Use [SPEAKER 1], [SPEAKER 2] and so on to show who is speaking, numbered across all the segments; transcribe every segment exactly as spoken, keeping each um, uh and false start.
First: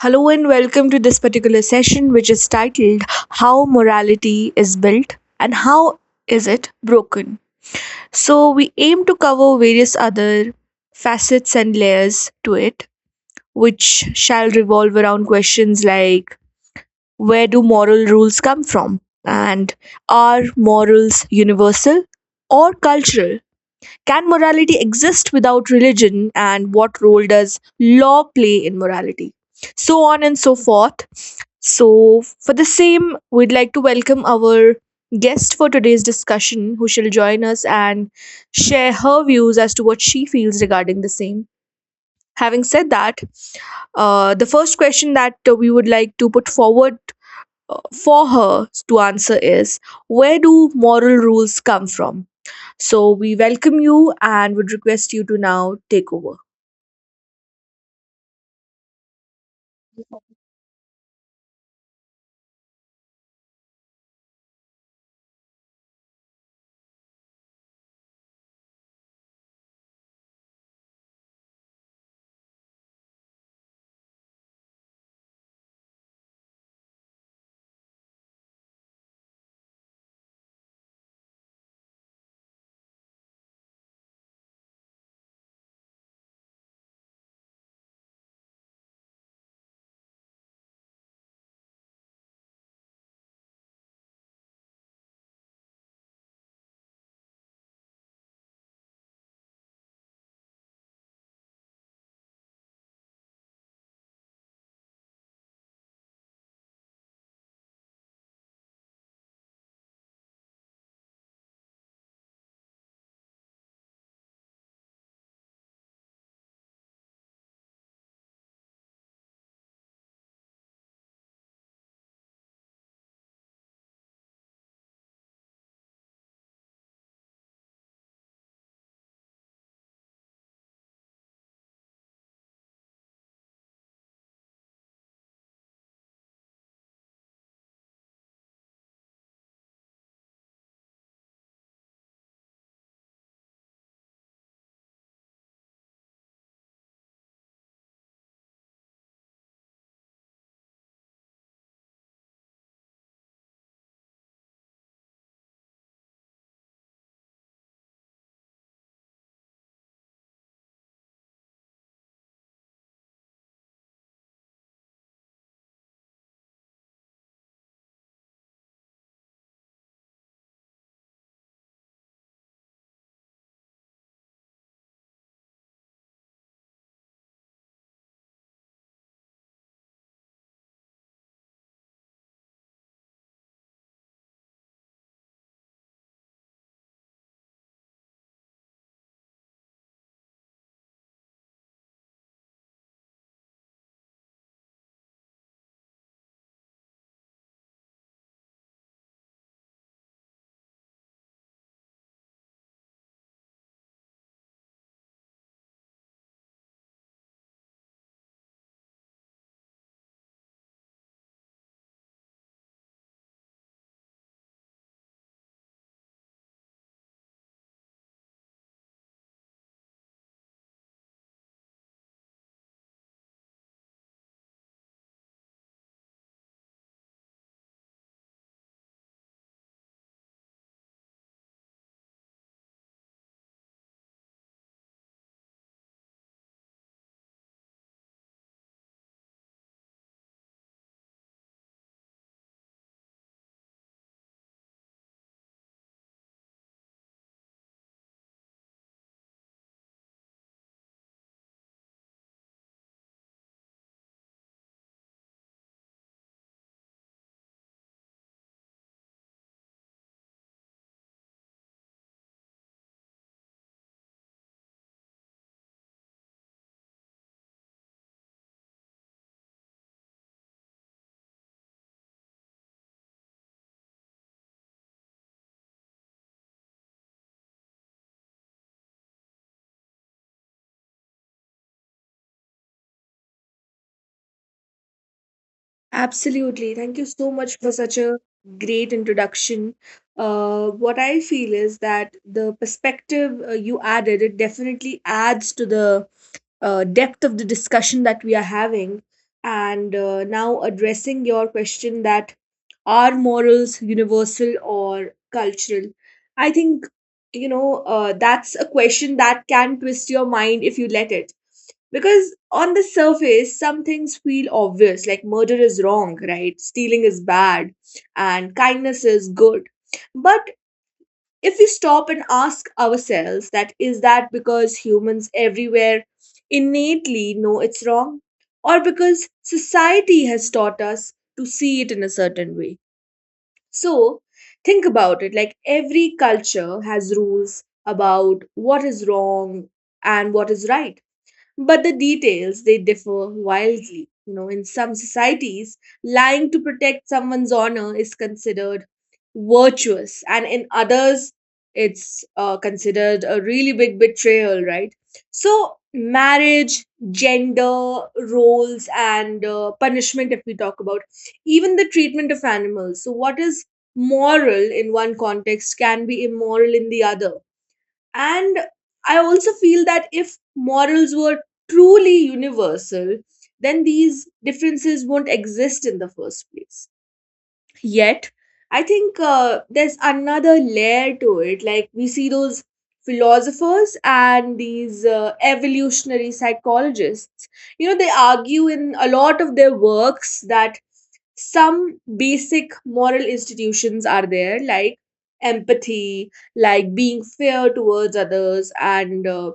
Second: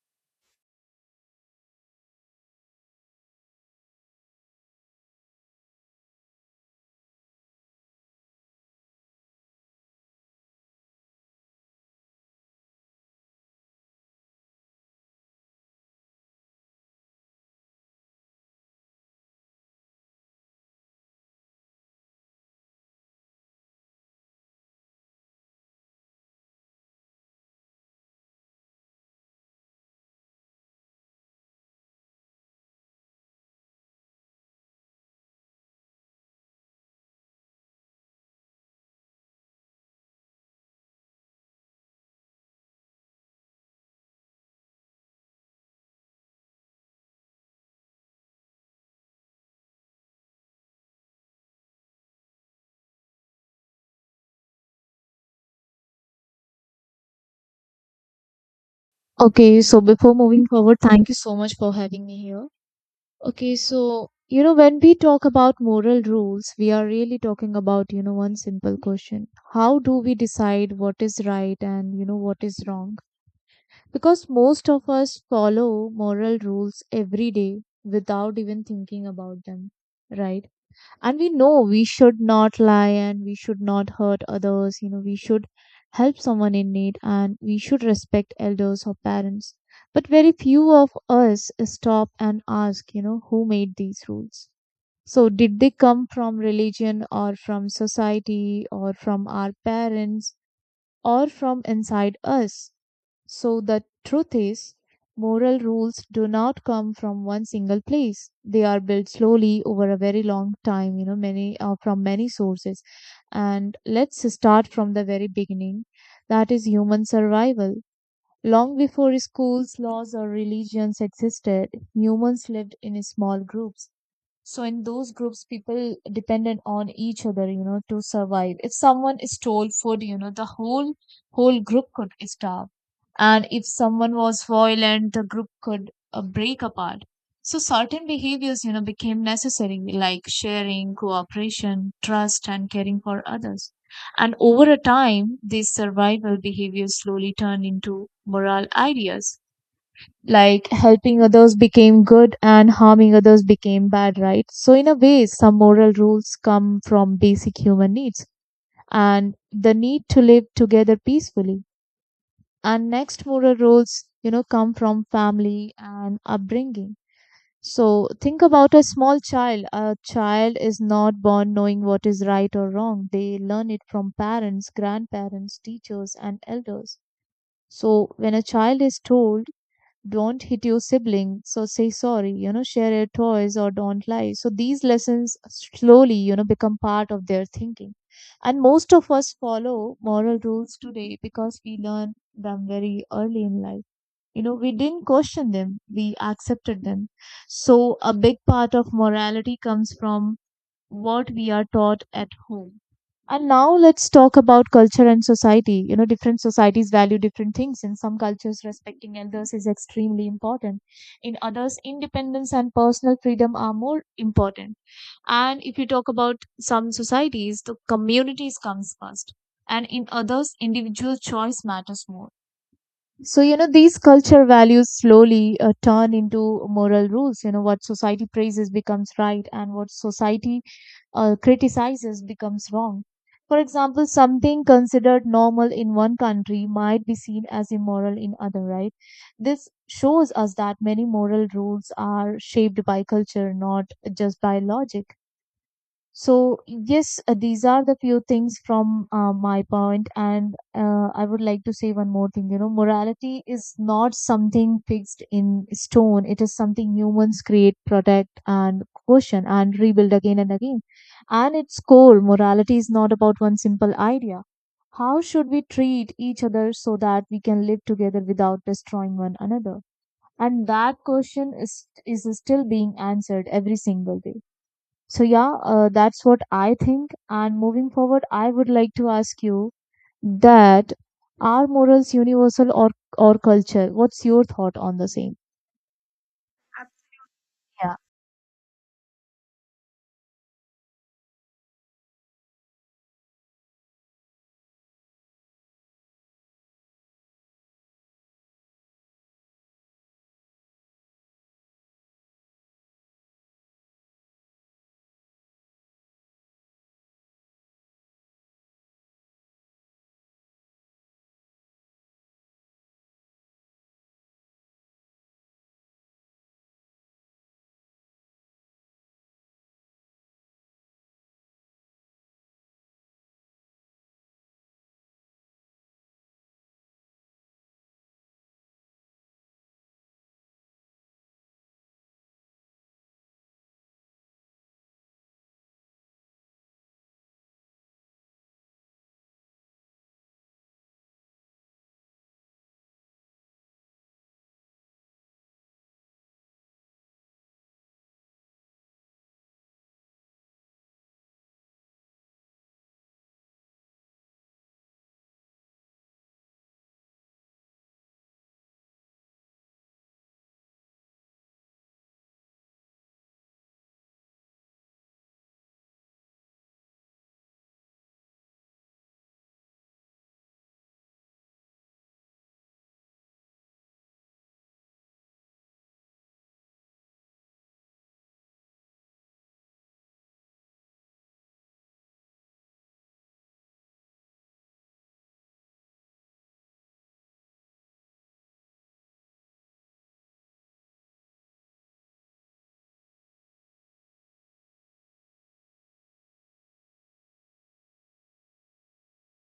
[SPEAKER 1] Hello and welcome to this particular session, which is titled How Morality is Built and How Is It Broken. So, we aim to cover various other facets and layers to it, which shall revolve around questions like, where do moral rules come from? And are morals universal or cultural? Can morality exist without religion? And what role does law play in morality? So on and so forth. So, for the same, we'd like to welcome our guest for today's discussion, who shall join us and share her views as to what she feels regarding the same. Having said that, uh, the first question that uh, we would like to put forward uh, for her to answer is, where do moral rules come from? So, we welcome you and would request you to now take over.
[SPEAKER 2] Okay, so before moving forward, thank you so much for having me here. Okay, so you know, when we talk about moral rules, we are really talking about, you know, one simple question. How do we decide what is right and, you know, what is wrong? Because most of us follow moral rules every day without even thinking about them, right? And we know we should not lie and we should not hurt others. You know we should help someone in need and we should respect elders or parents. But very few of us stop and ask, you know who made these rules? So did they come from religion or from society or from our parents or from inside us? So the truth is, moral rules do not come from one single place. They are built slowly over a very long time, you know, many uh, from many sources. And let's start from the very beginning. That is human survival. Long before schools, laws, or religions existed, humans lived in small groups. So in those groups, people depended on each other, you know, to survive. If someone stole food, you know, the whole whole group could starve. And if someone was violent, the group could uh, break apart. So certain behaviors, you know, became necessary, like sharing, cooperation, trust, and caring for others. And over a time, these survival behaviors slowly turned into moral ideas, like helping others became good and harming others became bad, right? So, in a way, some moral rules come from basic human needs and the need to live together peacefully. And next, moral rules, you know, come from family and upbringing. So, think about a small child. A child is not born knowing what is right or wrong. They learn it from parents, grandparents, teachers, and elders. So, when a child is told don't hit your sibling, so say sorry, you know share your toys or don't lie, so these lessons slowly you know become part of their thinking. And most of us follow moral rules today because we learn them very early in life. You know we didn't question them, we accepted them. So a big part of morality comes from what we are taught at home. And now let's talk about culture and society. You know, different societies value different things. In some cultures, respecting elders is extremely important. In others, independence and personal freedom are more important. And if you talk about some societies, the communities comes first. And in others, individual choice matters more. So, you know, these culture values slowly uh, turn into moral rules. You know, what society praises becomes right, and what society uh, criticizes becomes wrong. For example, something considered normal in one country might be seen as immoral in other, right? This shows us that many moral rules are shaped by culture, not just by logic. So, yes, uh, these are the few things from uh, my point, and uh, I would like to say one more thing. You know, morality is not something fixed in stone, it is something humans create, protect, and question and rebuild again and again. And its core, morality is not about one simple idea. How should we treat each other so that we can live together without destroying one another? And that question is, is still being answered every single day. So yeah, uh, that's what I think. And moving forward, I would like to ask you that are morals universal or or culture? What's your thought on the same?
[SPEAKER 1] Absolutely. Thank you so much for such
[SPEAKER 2] Yeah.
[SPEAKER 1] a great introduction. Uh, what I feel is that the perspective uh, you added, it definitely adds to the uh, depth of the discussion that we are having. And uh, now addressing your question that, are morals universal or cultural? I think, you know, uh, that's a question that can twist your mind if you let it. Because on the surface, some things feel obvious, like murder is wrong, right? Stealing is bad, and kindness is good. But if we stop and ask ourselves, that is that because humans everywhere innately know it's wrong, or because society has taught us to see it in a certain way? So think about it, like every culture has rules about what is wrong and what is right, but the details, they differ wildly, you know in some societies, lying to protect someone's honor is considered virtuous, and in others, it's uh, considered a really big betrayal, right? So marriage, gender roles, and uh, punishment, if we talk about, even the treatment of animals, so what is moral in one context can be immoral in the other. And I also feel that if morals were truly universal, then these differences won't exist in the first place. Yet, I think uh, there's another layer to it. Like, we see those philosophers and these uh, evolutionary psychologists, you know, they argue in a lot of their works that some basic moral institutions are there, like empathy, like being fair towards others, and uh,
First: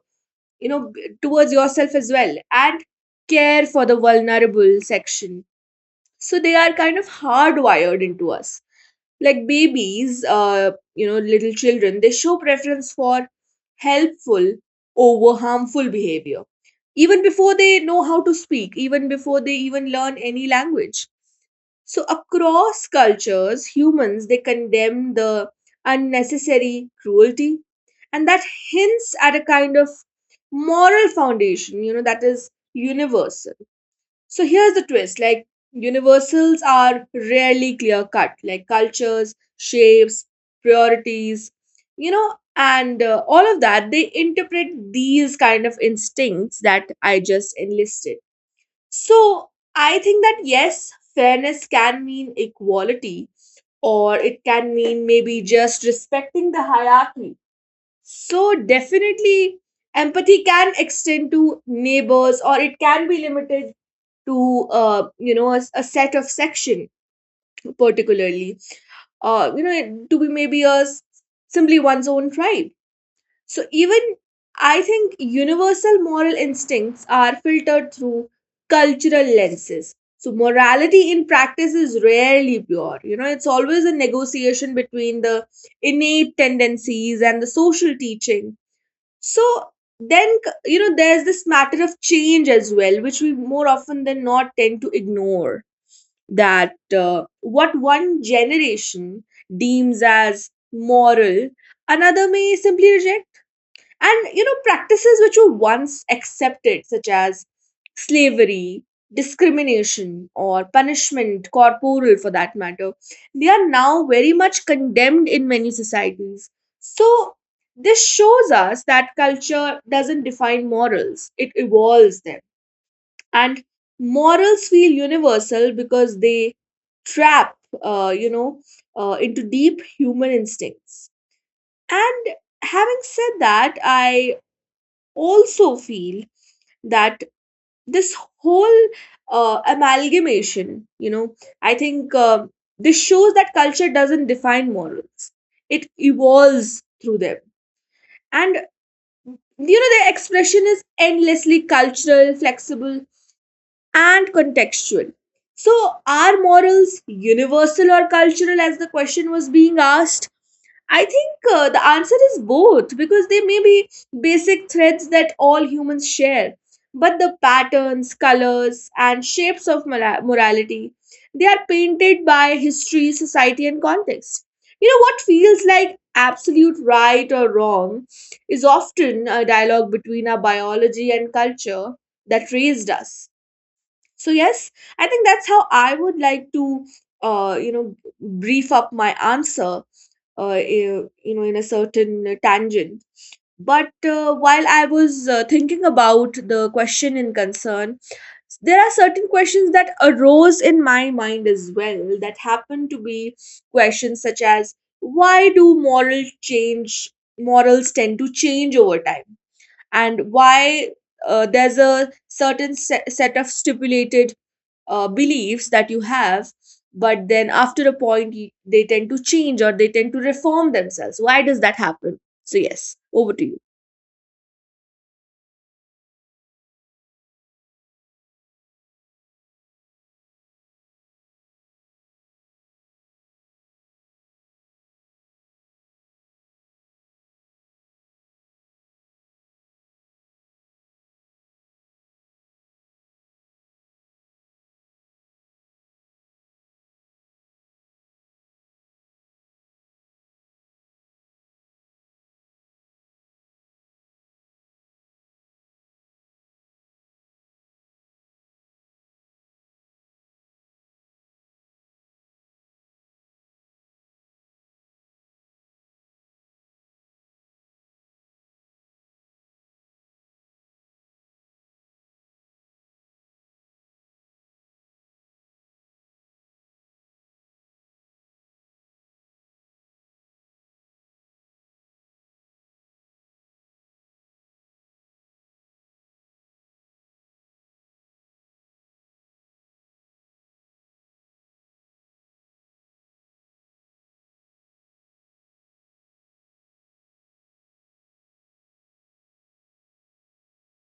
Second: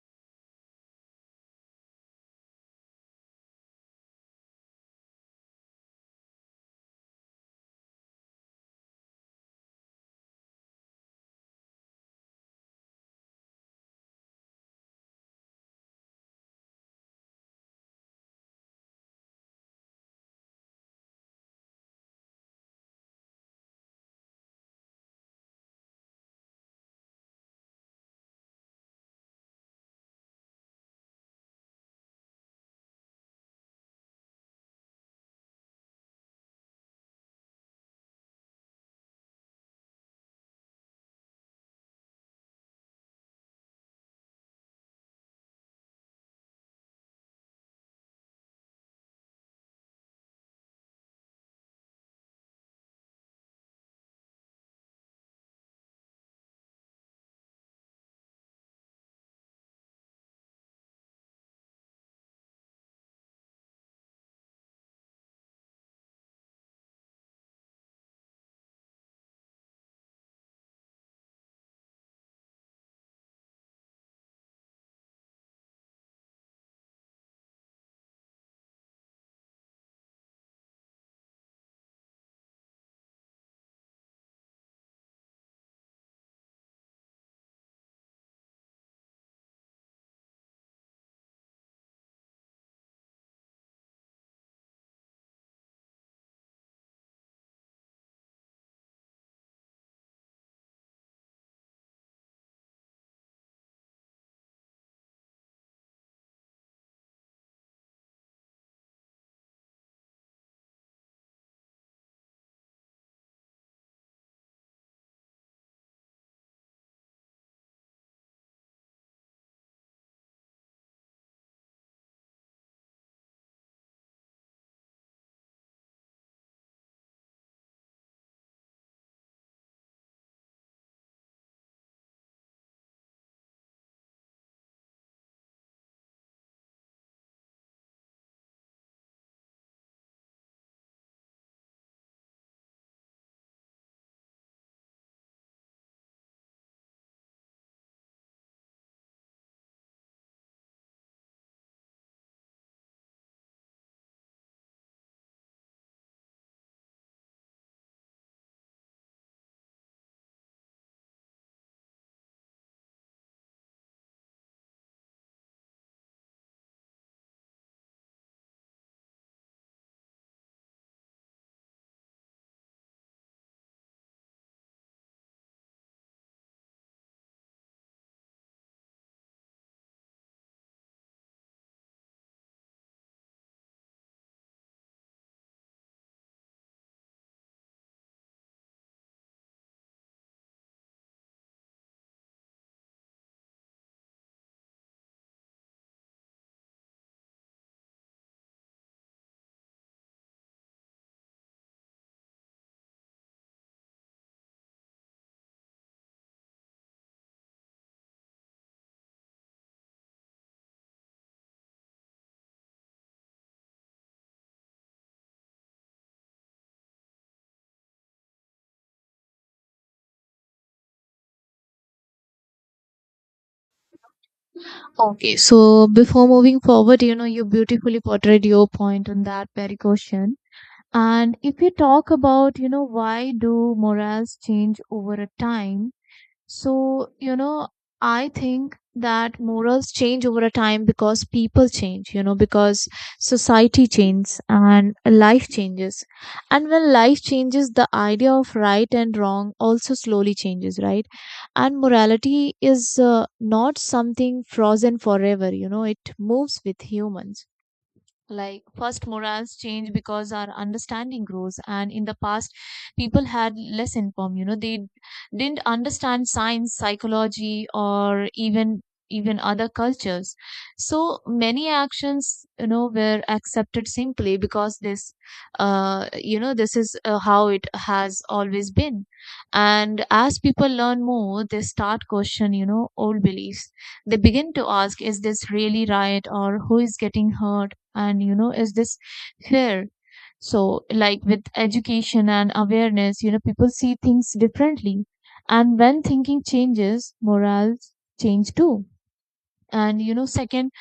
[SPEAKER 1] you know b- towards yourself as well, and care for the vulnerable section. So they are kind of hardwired into us, like babies, uh you know little children, they show preference for helpful over harmful behavior, even before they know how to speak, even before they even learn any language. So across cultures, humans, they condemn the unnecessary cruelty, and that hints at a kind of moral foundation, you know that is universal. So here's the twist, like universals are rarely clear cut, like cultures, shapes, priorities, you know, and uh, all of that, they interpret these kind of instincts that I just enlisted. So I think that, yes, fairness can mean equality, or it can mean maybe just respecting the hierarchy. So definitely, empathy can extend to neighbors, or it can be limited to uh, you know a, s- a set of section, particularly, uh, you know it- to be maybe a s- simply one's own tribe. So even, I think, universal moral instincts are filtered through cultural lenses. So morality in practice is rarely pure, you know it's always a negotiation between the innate tendencies and the social teachings. So then, you know, there's this matter of change as well, which we more often than not tend to ignore. That uh, what one generation deems as moral, another may simply reject. And you know, practices which were once accepted, such as slavery, discrimination, or punishment, corporal for that matter, they are now very much condemned in many societies. So, this shows us that culture doesn't define morals, it evolves them. And morals feel universal because they trap, uh, you know, uh, into deep human instincts. And having said that, I also feel that this whole uh, amalgamation, you know, I think, uh, this shows that culture doesn't define morals, it evolves through them. And, you know, their expression is endlessly cultural, flexible, and contextual. So, are morals universal or cultural, as the question was being asked? I think uh, the answer is both, because they may be basic threads that all humans share, but the patterns, colors, and shapes of mora- morality, they are painted by history, society, and context. You know what feels like absolute right or wrong is often a dialogue between our biology and culture that raised us. So yes, I think that's how I would like to, uh, you know, brief up my answer, uh, you know in a certain tangent. But uh, while I was uh, thinking about the question in concern, there are certain questions that arose in my mind as well, that happen to be questions such as, why do moral change? Morals tend to change over time. And why uh, there's a certain se- set of stipulated uh, beliefs that you have, but then after a point, you, they tend to change, or they tend to reform themselves. Why does that happen? So yes, over to you.
[SPEAKER 2] Okay. So before moving forward, you know, you beautifully portrayed your point on that very question. And if you talk about, you know, why do morals change over a time? So, you know, I think that morals change over a time because people change, you know, because society changes and life changes. And when life changes, the idea of right and wrong also slowly changes, right? And morality is uh, not something frozen forever, you know, it moves with humans. Like first morals change because our understanding grows, and in the past people had less informed. You know they d- didn't understand science, psychology, or even even other cultures. So many actions you know were accepted simply because this uh you know this is uh, how it has always been. And as people learn more they start question, you know old beliefs. They begin to ask, is this really right, or who is getting hurt, and you know is this fair? So like with education and awareness, you know people see things differently. And when thinking changes, morals change too. And you know second,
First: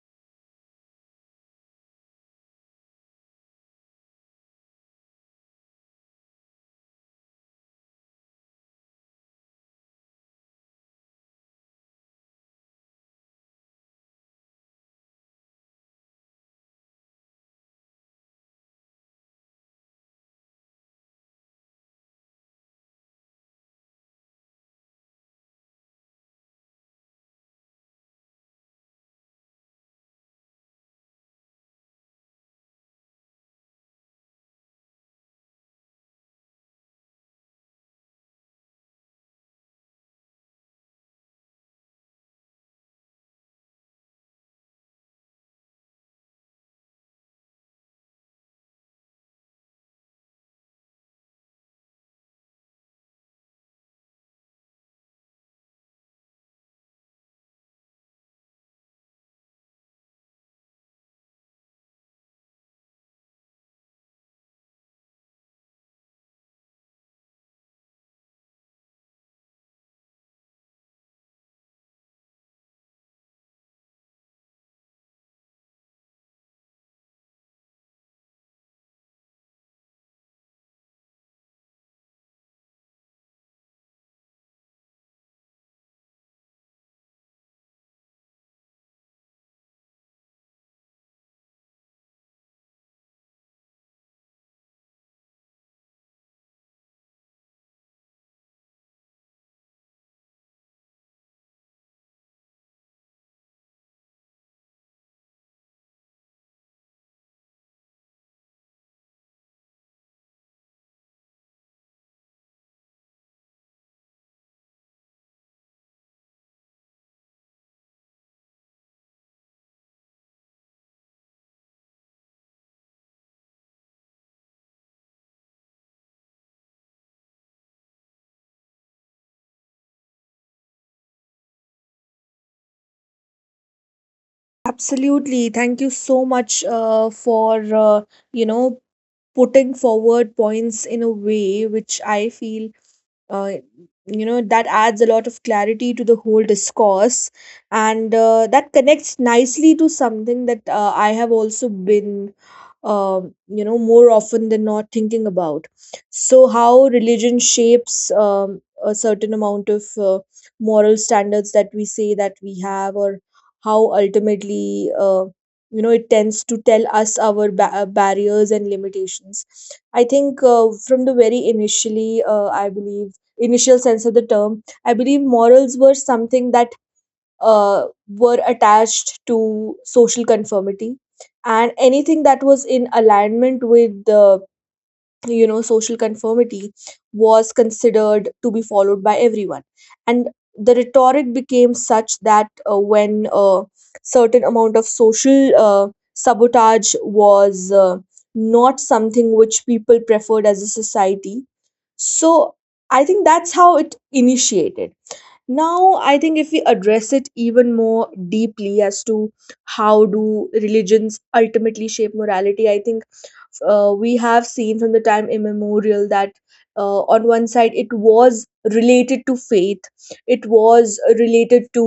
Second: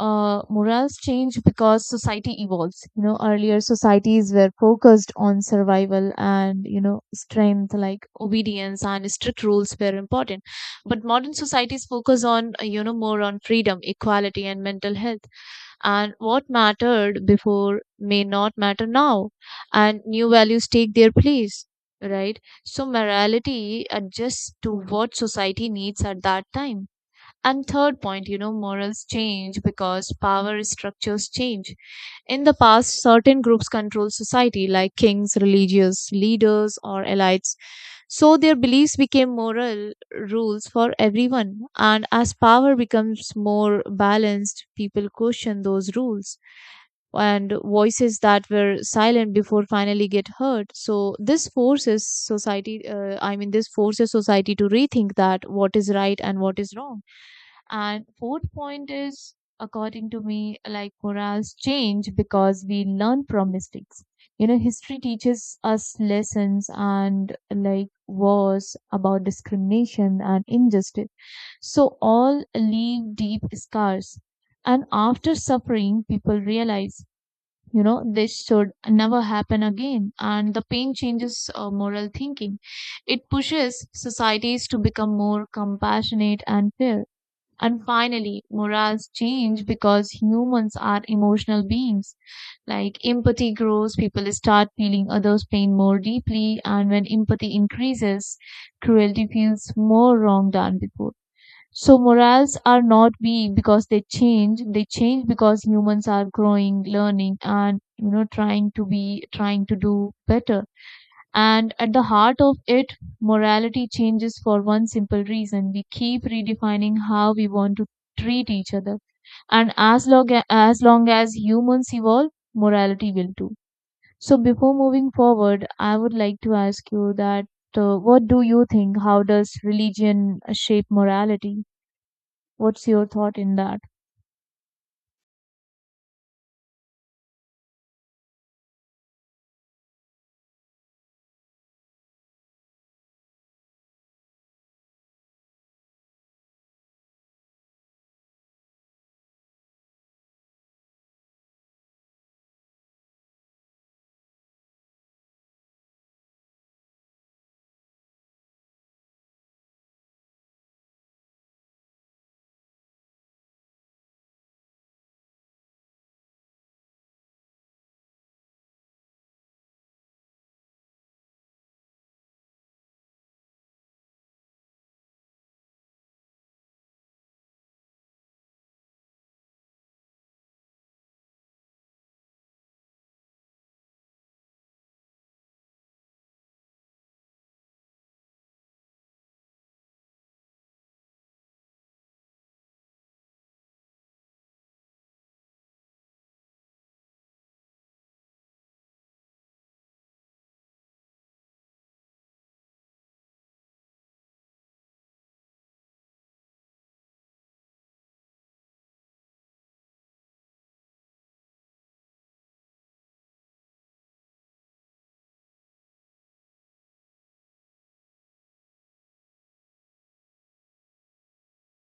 [SPEAKER 2] uh, morals change because society evolves. You know, earlier societies were focused on survival and you know strength, like obedience and strict rules were important. But modern societies focus on uh, you know more on freedom, equality, and mental health. And what mattered before may not matter now, and new values take their place, right? So morality adjusts to what society needs at that time. And third point, you know morals change because power structures change. In the past, certain groups controlled society, like kings, religious leaders, or elites. So their beliefs became moral rules for everyone. And as power becomes more balanced, people question those rules. And voices that were silent before finally get heard. So this forces society, uh, I mean, this forces society to rethink that what is right and what is wrong. And fourth point is, according to me, like morals change because we learn from mistakes. You know, history teaches us lessons and like wars about discrimination and injustice. So all leave deep scars. And after suffering, people realize, you know, this should never happen again. And the pain changes uh, moral thinking. It pushes societies to become more compassionate and fair. And finally, morals change because humans are emotional beings. Like empathy grows, people start feeling others' pain more deeply, and when empathy increases, cruelty feels more wrong than before. So morals are not weak because they change. They change because humans are growing, learning, and you know trying to be trying to do better. And at the heart of it, morality changes for one simple reason. We keep redefining how we want to treat each other. And as long as, as long as humans evolve, morality will too. So before moving forward, I would like to ask you that uh, what do you think? How does religion shape morality? What's your thought in that?
[SPEAKER 1] Absolutely. Thank you so much uh, for uh, you know putting forward points in a way which I feel uh, you know that adds a lot of clarity to the whole discourse. And uh, that connects nicely to something that uh, I have also been um, you know more often than not thinking about. So how religion shapes um, a certain amount of uh, moral standards that we say that we have, or how ultimately uh, you know it tends to tell us our ba- uh, barriers and limitations. I think uh, from the very, initially uh, I believe, initial sense of the term. I believe morals were something that uh, were attached to social conformity, and anything that was in alignment with the you know social conformity was considered to be followed by everyone. And the rhetoric became such that uh, when a certain amount of social uh, sabotage was uh, not something which people preferred as a society. So I think that's how it initiated. Now I think if we address it even more deeply as to how do religions ultimately shape morality, I think uh, we have seen from the time immemorial that uh, on one side it was related to faith, it was related to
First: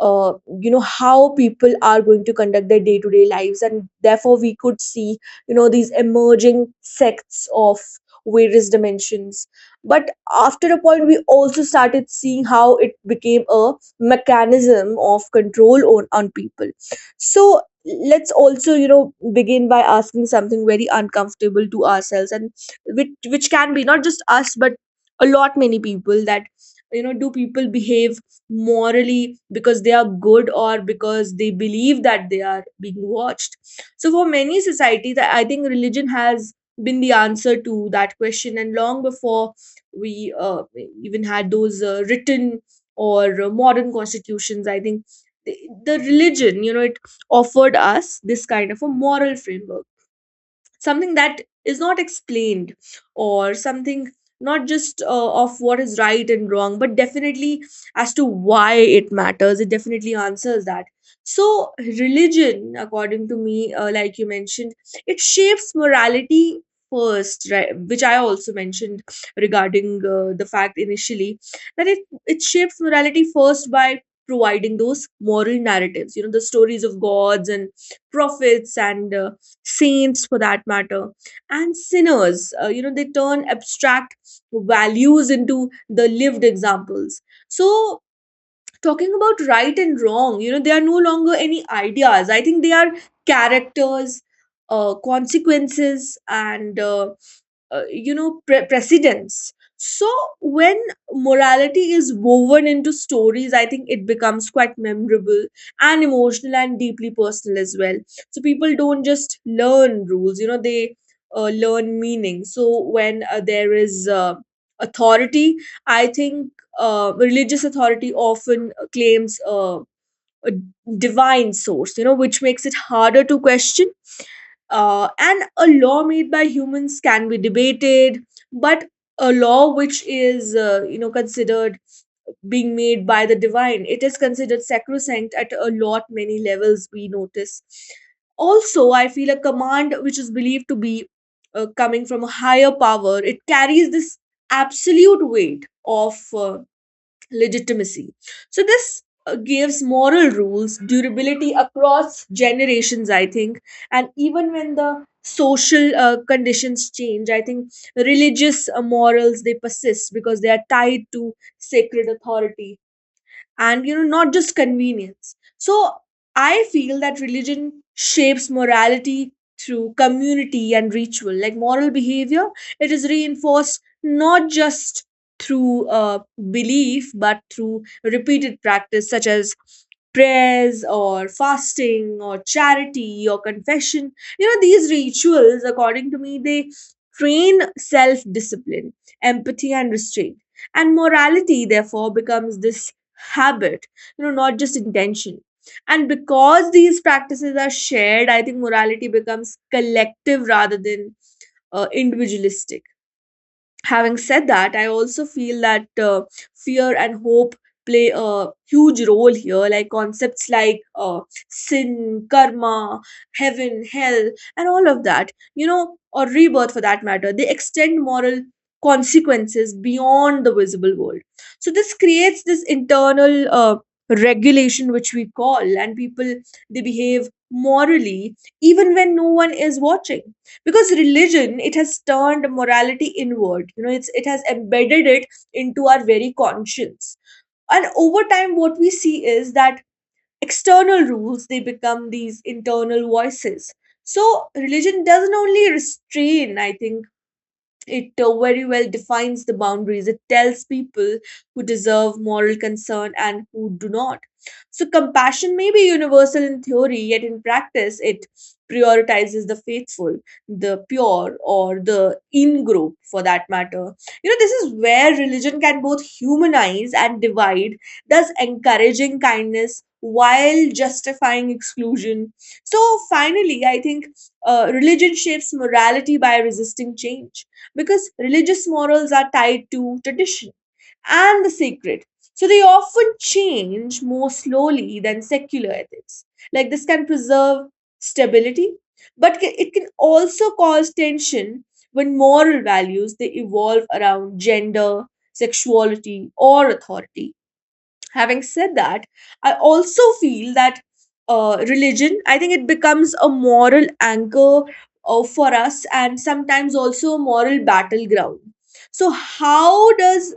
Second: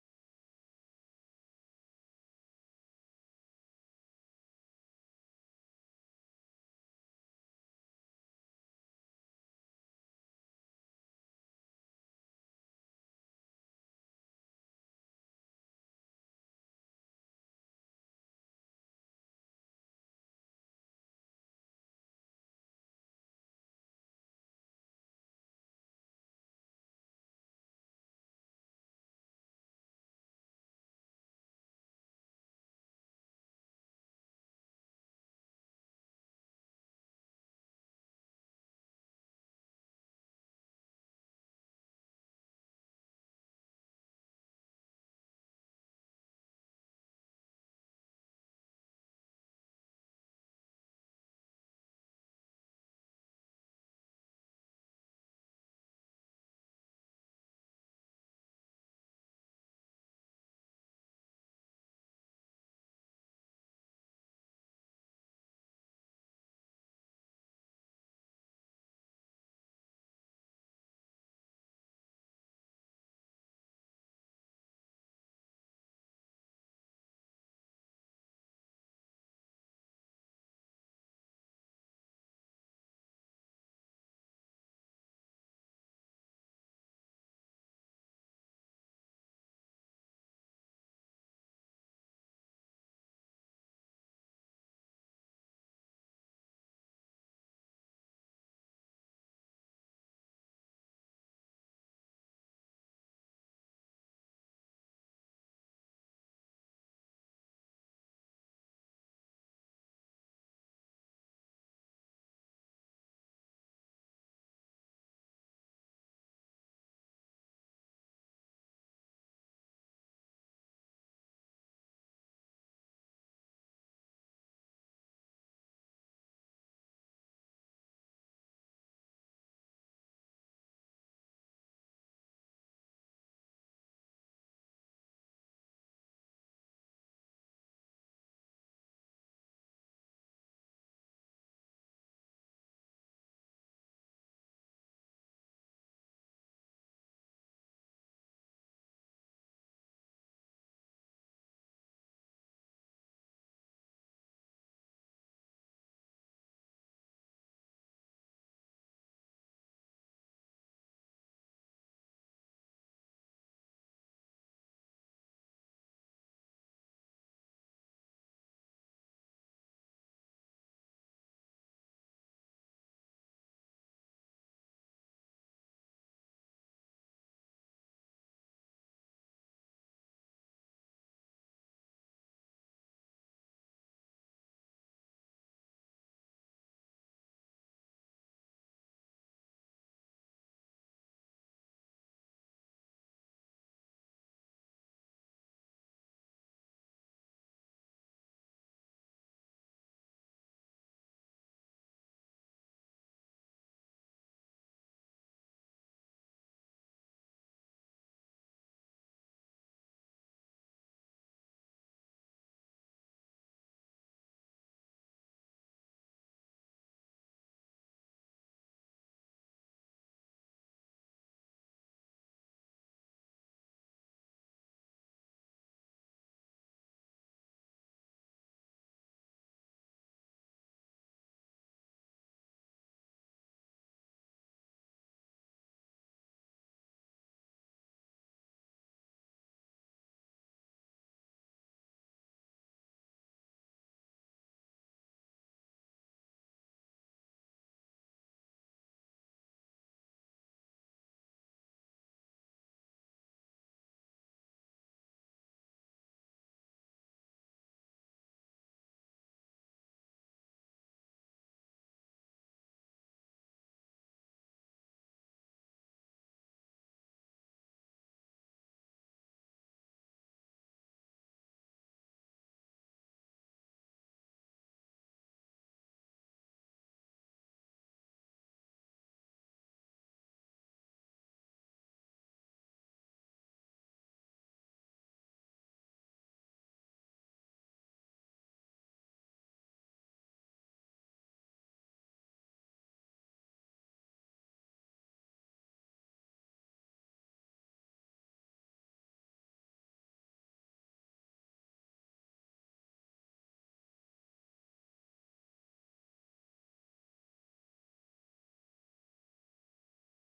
[SPEAKER 1] uh, you know how people are going to conduct their day-to-day lives, and therefore we could see you know these emerging sects of various dimensions. But after a point, we also started seeing how it became a mechanism of control on, on people. So let's also you know begin by asking something very uncomfortable to ourselves, and which which can be not just us but a lot many people, that, you know do people behave morally because they are good, or because they believe that they are being watched? So for many societies, i I think religion has been the answer to that question. And long before we uh, even had those uh, written or uh, modern constitutions, I think the, the religion, you know it offered us this kind of a moral framework. Something that is not explained, or something not just uh, of what is right and wrong, but definitely as to why it matters. It definitely answers that. So religion, according to me, uh, like you mentioned, it shapes morality first, right, which I also mentioned regarding uh, the fact initially that it it shapes morality first by providing those moral narratives, you know the stories of gods and prophets, and uh, saints for that matter, and sinners, uh, you know they turn abstract values into the lived examples. So talking about right and wrong, you know they are no longer any ideas, I think they are characters, uh, consequences, and uh, uh, you know pre- precedence. So when morality is woven into stories, I think it becomes quite memorable, and emotional, and deeply personal as well. So people don't just learn rules, you know they uh, learn meaning. So when uh, there is uh, authority, I think uh, religious authority often claims uh, a divine source, you know which makes it harder to question. Uh, and a law made by humans can be debated, but a law which is, uh, you know, considered being made by the divine, it is considered sacrosanct at a lot many levels. We notice. Also, I feel a command which is believed to be uh, coming from a higher power. It carries this absolute weight of uh, legitimacy. So this uh, gives moral rules durability across generations, I think, and even when the social uh, conditions change, I think religious uh, morals, they persist because they are tied to sacred authority and you know, not just convenience. So I feel that religion shapes morality through community and ritual. Like, moral behavior, it is reinforced not just through uh, belief but through repeated practice such as prayers or fasting or charity or confession. You know, these rituals, according to me, they train self discipline, empathy and restraint, and morality therefore becomes this habit, you know, not just intention. And because these practices are shared, I think morality becomes collective rather than uh, individualistic. Having said that, I also feel that uh, fear and hope play a huge role here. Like concepts like uh, sin, karma, heaven, hell and all of that, you know, or rebirth for that matter, they extend moral consequences beyond the visible world. So this creates this internal uh, regulation which we call, and people, they behave morally even when no one is watching, because religion, it has turned morality inward. You know, it's it has embedded it into our very conscience. And over time what we see is that external rules, they become these internal voices. So religion doesn't only restrain, I think it uh, very well defines the boundaries. It tells people who deserve moral concern and who do not. So compassion may be universal in theory, yet in practice, it prioritizes the faithful, the pure, or the in group for that matter. You know, this is where religion can both humanize and divide, thus encouraging kindness while justifying exclusion. So finally, I think uh, religion shapes morality by resisting change because religious morals are tied to tradition and the sacred. So they often change more slowly than secular ethics. Like, this can preserve stability, but ca- it can also cause tension when moral values, they evolve around gender, sexuality, or authority. Having said that, I also feel that uh, religion, I think it becomes a moral anchor uh, for us and sometimes also a moral battleground. So how does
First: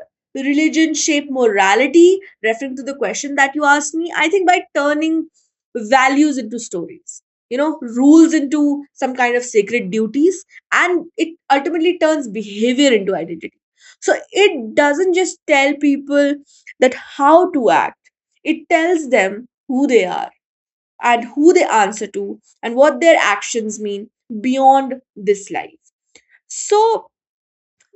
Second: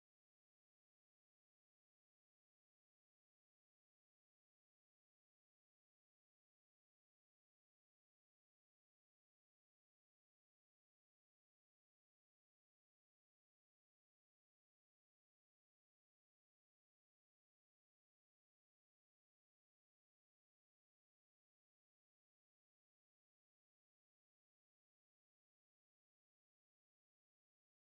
[SPEAKER 1] religion shape morality, referring to the question that you asked me? I think by turning values into stories, you know, rules into some kind of sacred duties, and it ultimately turns behavior into identity. So it doesn't just tell people that how to act. It tells them who they are and who they answer to and what their actions mean beyond this life. So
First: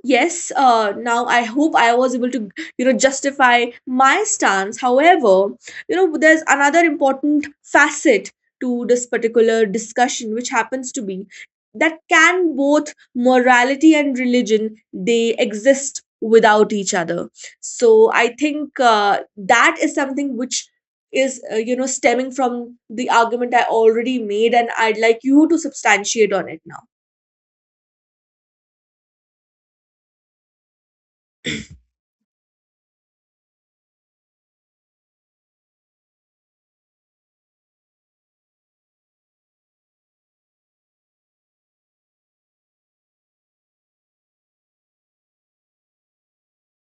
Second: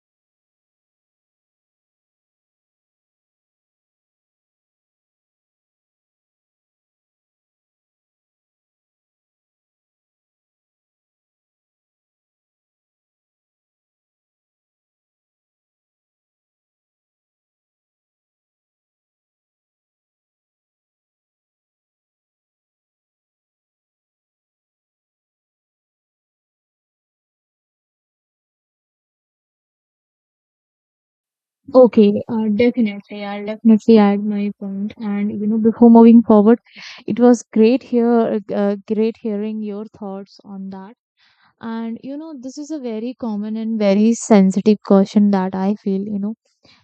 [SPEAKER 1] yes, uh, now I hope I was able to, you know, justify my stance. However, you know, there's another important facet to this particular discussion, which happens to be that can both morality and religion, they exist without each other? So I think uh, that is something which is uh, you know, stemming from the argument I already made, and I'd like you to substantiate on it now.
[SPEAKER 2] Okay, uh, definitely. I'll definitely add my point. And you know, before moving forward, it was great here, uh, great hearing your thoughts on that. And you know, this is a very common and very sensitive question that I feel. You know,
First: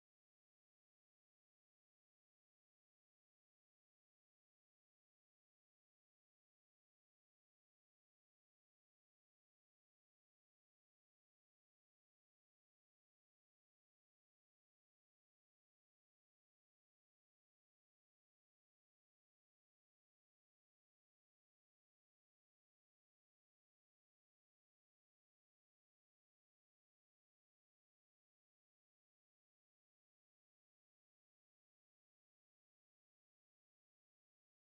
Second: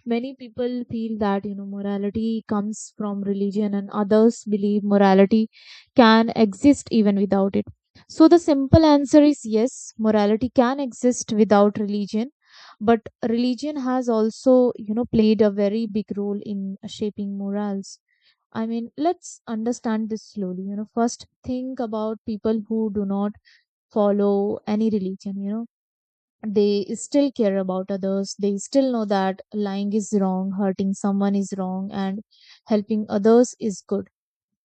[SPEAKER 2] many people feel that, you know, morality comes from religion, and others believe morality can exist even without it. So the simple answer is yes, morality can exist without religion, but religion has also, you know, played a very big role in shaping morals. I mean, let's understand this slowly. You know, first think about people who do not follow any religion. You know they still care about others, they still know that lying is wrong, hurting someone is wrong, and helping others is good.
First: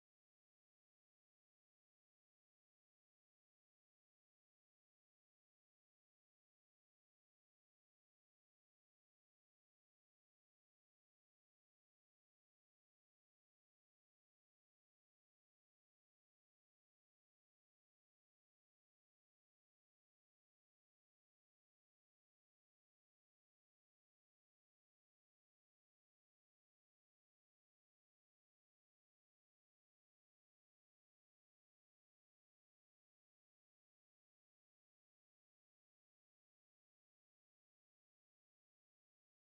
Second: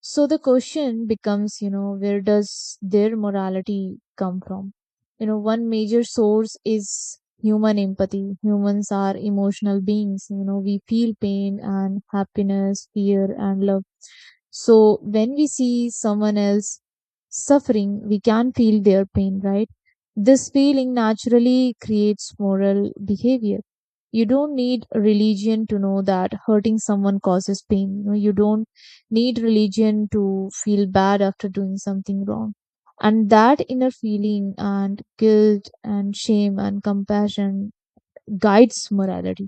[SPEAKER 2] So the question becomes, you know, where does their morality come from? You know, one major source is human empathy. Humans are emotional beings. You know, we feel pain and happiness, fear and love. So when we see someone else suffering, we can feel their pain, right? This feeling naturally creates moral behavior. You don't need religion to know that hurting someone causes pain. You know you don't need religion to feel bad after doing something wrong. And that inner feeling and guilt and shame and compassion guides morality.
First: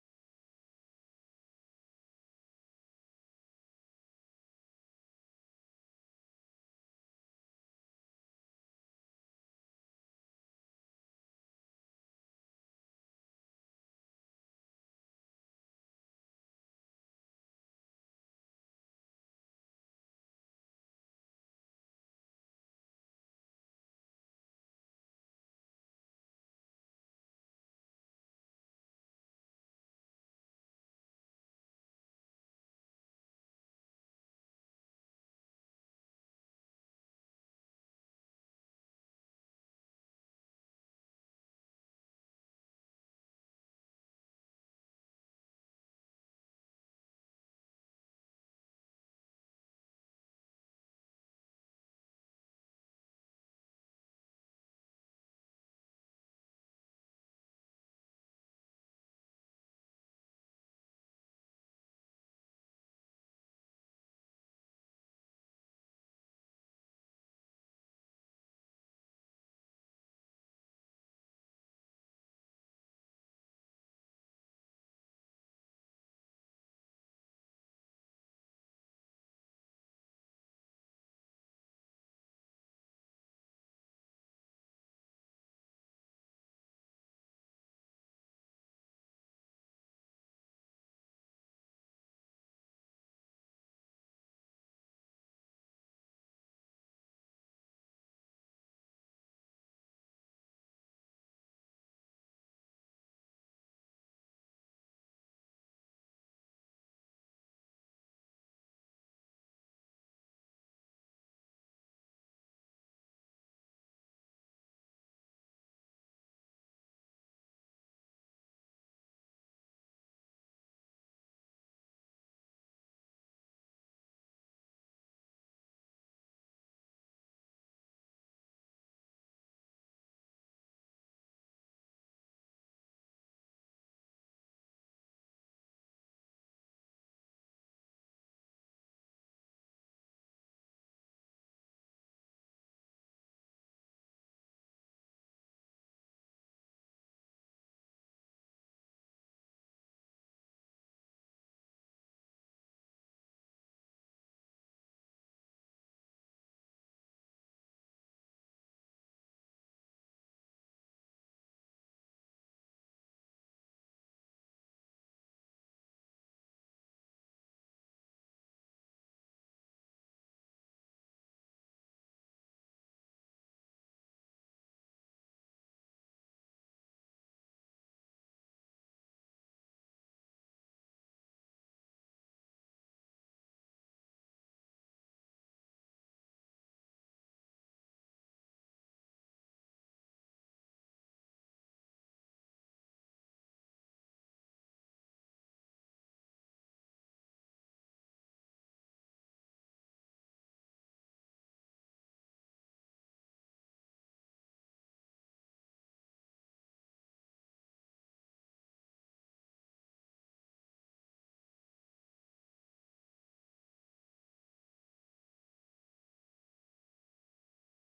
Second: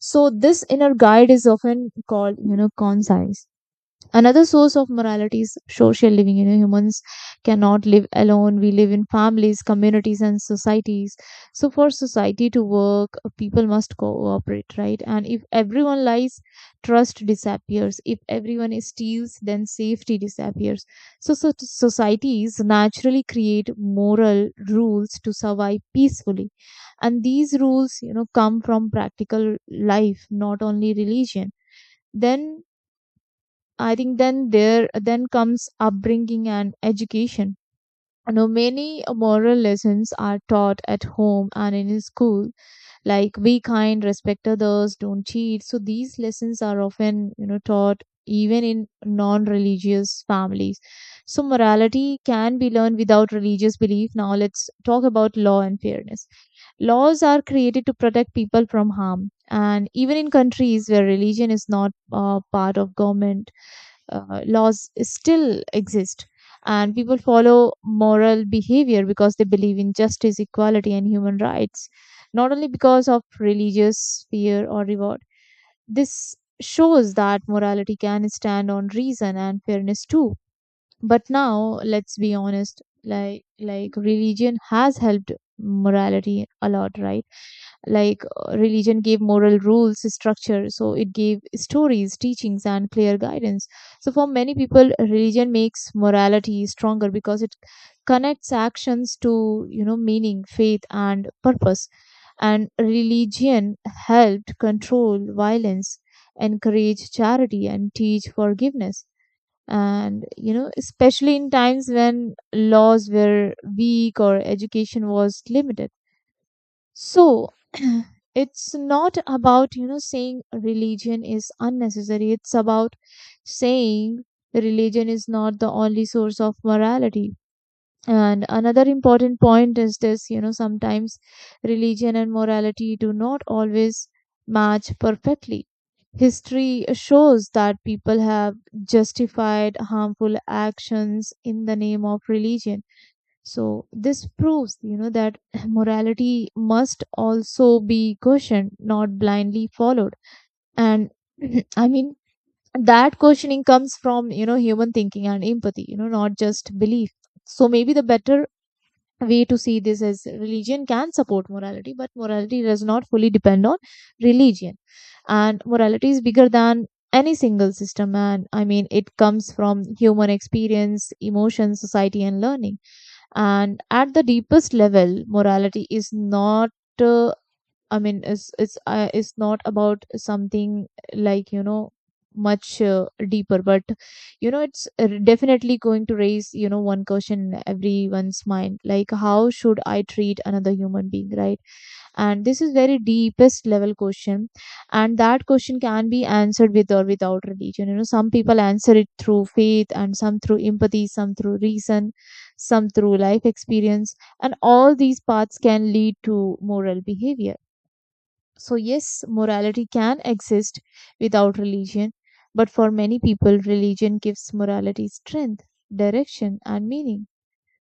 [SPEAKER 2] So this inner guide is often called you know conscience. Another source of morality is social living. You know, humans cannot live alone. We live in families, communities, and societies. So, for society to work, uh, people must cooperate, right? And if everyone lies, trust disappears. If everyone steals, then safety disappears. So, so societies naturally create moral rules to survive peacefully. And these rules, you know, come from practical life, not only religion. Then I think then there then comes upbringing and education. You know, many moral lessons are taught at home and in school, like be kind, respect others, don't cheat. So these lessons are often, you know, taught even in non-religious families. So morality can be learned without religious belief. Now let's talk about law and fairness. Laws are created to protect people from harm. And even in countries where religion is not uh, part of government, uh, laws still exist. And people follow moral behavior because they believe in justice, equality, and human rights, not only because of religious fear or reward. This shows that morality can stand on reason and fairness too. But now, let's be honest, like like religion has helped morality a lot, right? Like uh, religion gave moral rules, structure, so it gave stories, teachings, and clear guidance. So for many people, religion makes morality stronger because it connects actions to you know meaning, faith, and purpose. And religion helped control violence, encourage charity, and teach forgiveness, and you know especially in times when laws were weak or education was limited. So it's not about, you know, saying religion is unnecessary. It's about saying religion is not the only source of morality. And another important point is this, you know, sometimes religion and morality do not always match perfectly. History shows that people have justified harmful actions in the name of religion. So this proves, you know, that morality must also be questioned, not blindly followed. And I mean, that questioning comes from, you know, human thinking and empathy, you know, not just belief. So maybe the better way to see this is religion can support morality, but morality does not fully depend on religion. And morality is bigger than any single system. And I mean, it comes from human experience, emotion, society, and learning. And at the deepest level, morality is not uh, i mean is is uh, is not about something like you know much uh, deeper. But you know it's uh, definitely going to raise you know one question in everyone's mind, like how should I treat another human being, right? And this is very deepest level question. And that question can be answered with or without religion. You know, some people answer it through faith, and some through empathy, some through reason, some through life experience. And all these paths can lead to moral behavior. So yes, morality can exist without religion, but for many people religion gives morality strength, direction, and meaning.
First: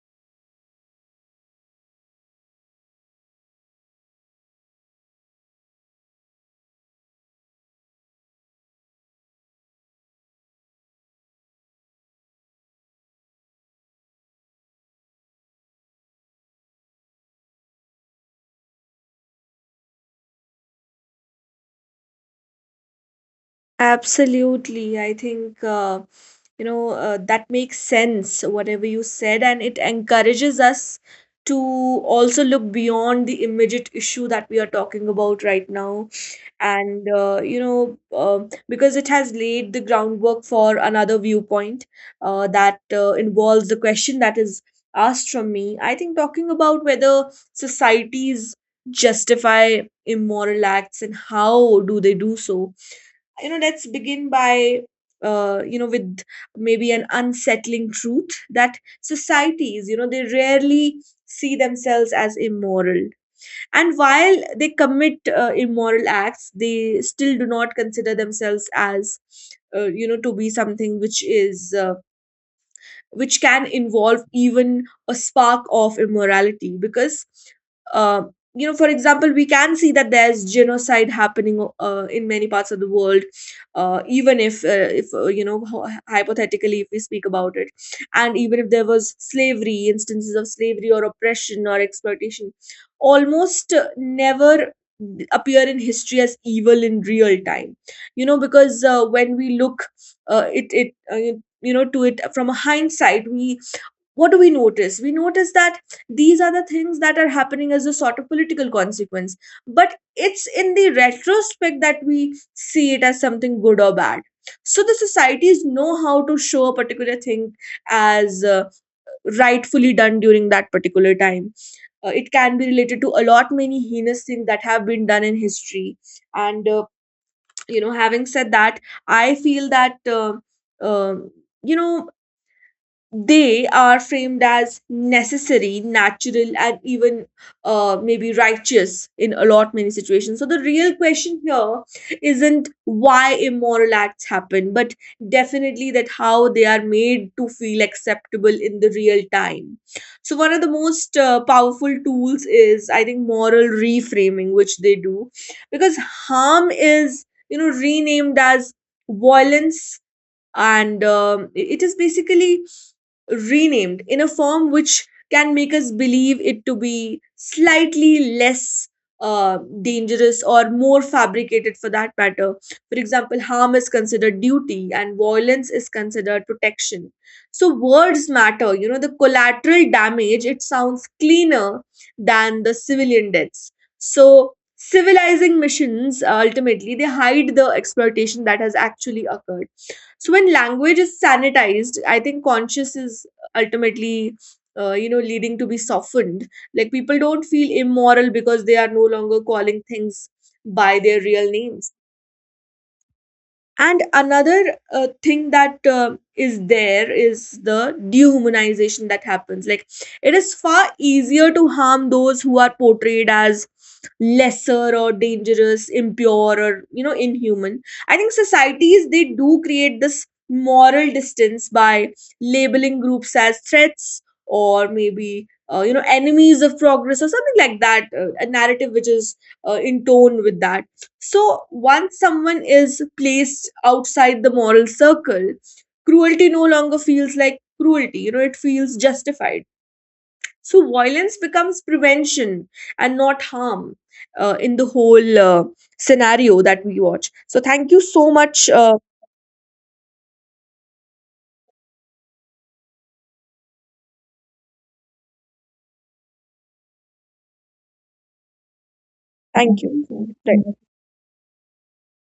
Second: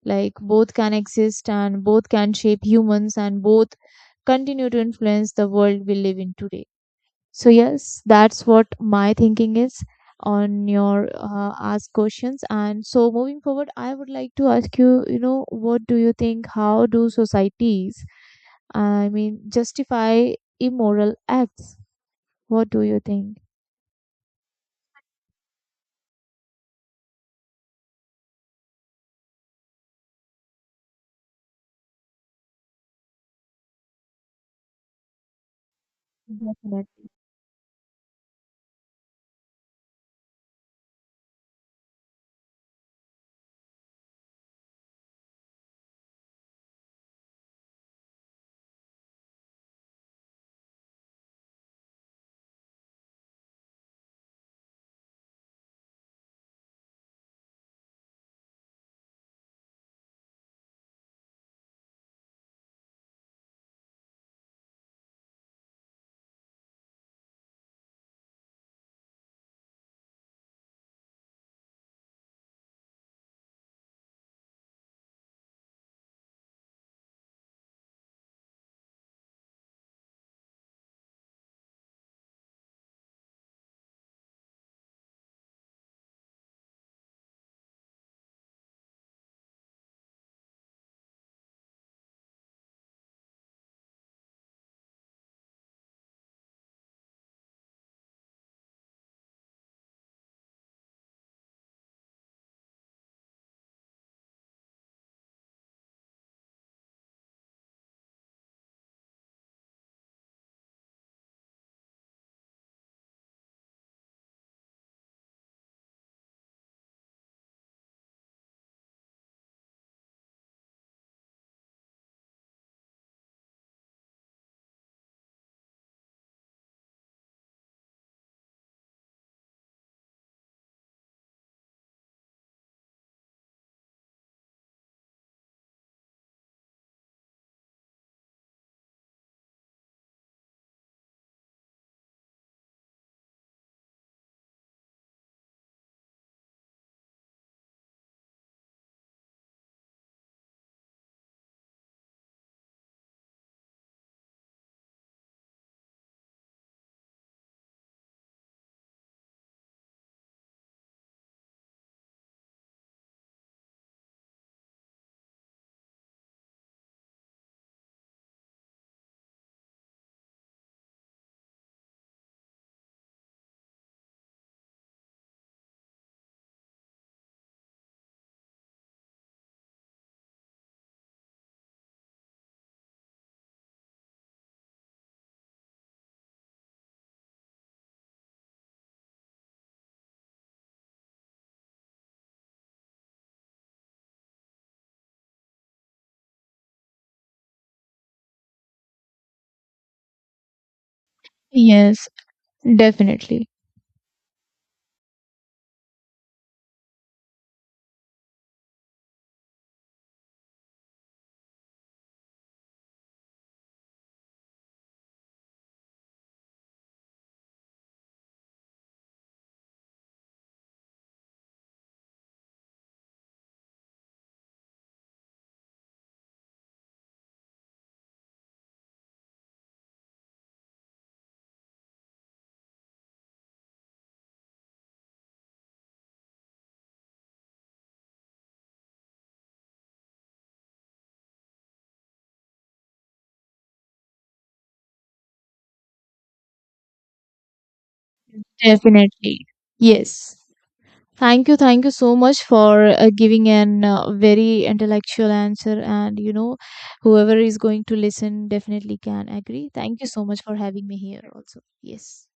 [SPEAKER 2] Like both can exist, and both can shape humans, and both continue to influence the world we live in today. So, yes, that's what my thinking is on your uh, ask questions. And so, moving forward, I would like to ask you, you know, what do you think? How do societies, I mean, justify immoral acts? What do you think?
[SPEAKER 1] Absolutely. I think, uh, you know, uh, that makes sense, whatever you said, and it encourages us to also look beyond the immediate issue that we are talking about right now.
[SPEAKER 2] Definitely.
[SPEAKER 1] And uh, you know, um because it has laid the groundwork for another viewpoint uh, that uh, involves the question that is asked from me. I think, talking about whether societies justify immoral acts and how do they do so, you know, let's begin by, uh, you know, with maybe an unsettling truth that societies, you know, they rarely see themselves as immoral. And while they commit uh, immoral acts, they still do not consider themselves as, uh, you know, to be something which is uh, which can involve even a spark of immorality. Because uh, you know, for example, we can see that there's genocide happening uh, in many parts of the world, uh, even if uh, if uh, you know, hy- hypothetically, if we speak about it. And even if there was slavery, instances of slavery or oppression or exploitation almost uh, never appear in history as evil in real time. You know, because uh, when we look uh, it it uh, you you know, to it from a hindsight, we, what do we notice? We notice that these are the things that are happening as a sort of political consequence, but it's in the retrospect that we see it as something good or bad. So the societies know how to show a particular thing as uh, rightfully done during that particular time. Uh, it can be related to a lot many heinous things that have been done in history. And uh, you know, having said that, I feel that uh, um you know, they are framed as necessary, natural and even uh, maybe righteous in a lot many situations. So the real question here isn't why immoral acts happen, but definitely that how they are made to feel acceptable in the real time. So one of the most uh, powerful tools is, I think, moral reframing which they do, because harm is, you know, renamed as violence. And um, it is basically renamed in a form which can make us believe it to be slightly less uh, dangerous or more fabricated for that matter. For example, harm is considered duty and violence is considered protection. So words matter. You know, the collateral damage, it sounds cleaner than the civilian deaths. So civilizing missions uh, ultimately they hide the exploitation that has actually occurred. So when language is sanitized, I think conscious is ultimately uh, you know, leading to be softened. Like, people don't feel immoral because they are no longer calling things by their real names.
[SPEAKER 2] Yes, definitely.
[SPEAKER 1] And another uh, thing that uh, is there is the dehumanization that happens. Like, it is far easier to harm those who are portrayed as lesser or dangerous, impure, or, you know, inhuman. I think societies, they do create this moral distance by labeling groups as threats or maybe, uh, you know, enemies of progress or something like that, uh, a narrative which is uh, in tone with that. So once someone is placed outside the moral circle, cruelty no longer feels like cruelty. You know, it feels justified. So violence becomes prevention and not harm uh, in the whole uh, scenario that we watch. So thank you so much. Uh,
[SPEAKER 2] Definitely. Yes. Thank you, thank you so much for uh, giving an uh, very intellectual answer. And you know, whoever is going to listen definitely can agree.
[SPEAKER 1] thank
[SPEAKER 2] Thank you so
[SPEAKER 1] you.
[SPEAKER 2] much for
[SPEAKER 1] Right.
[SPEAKER 2] having me here, also. Yes.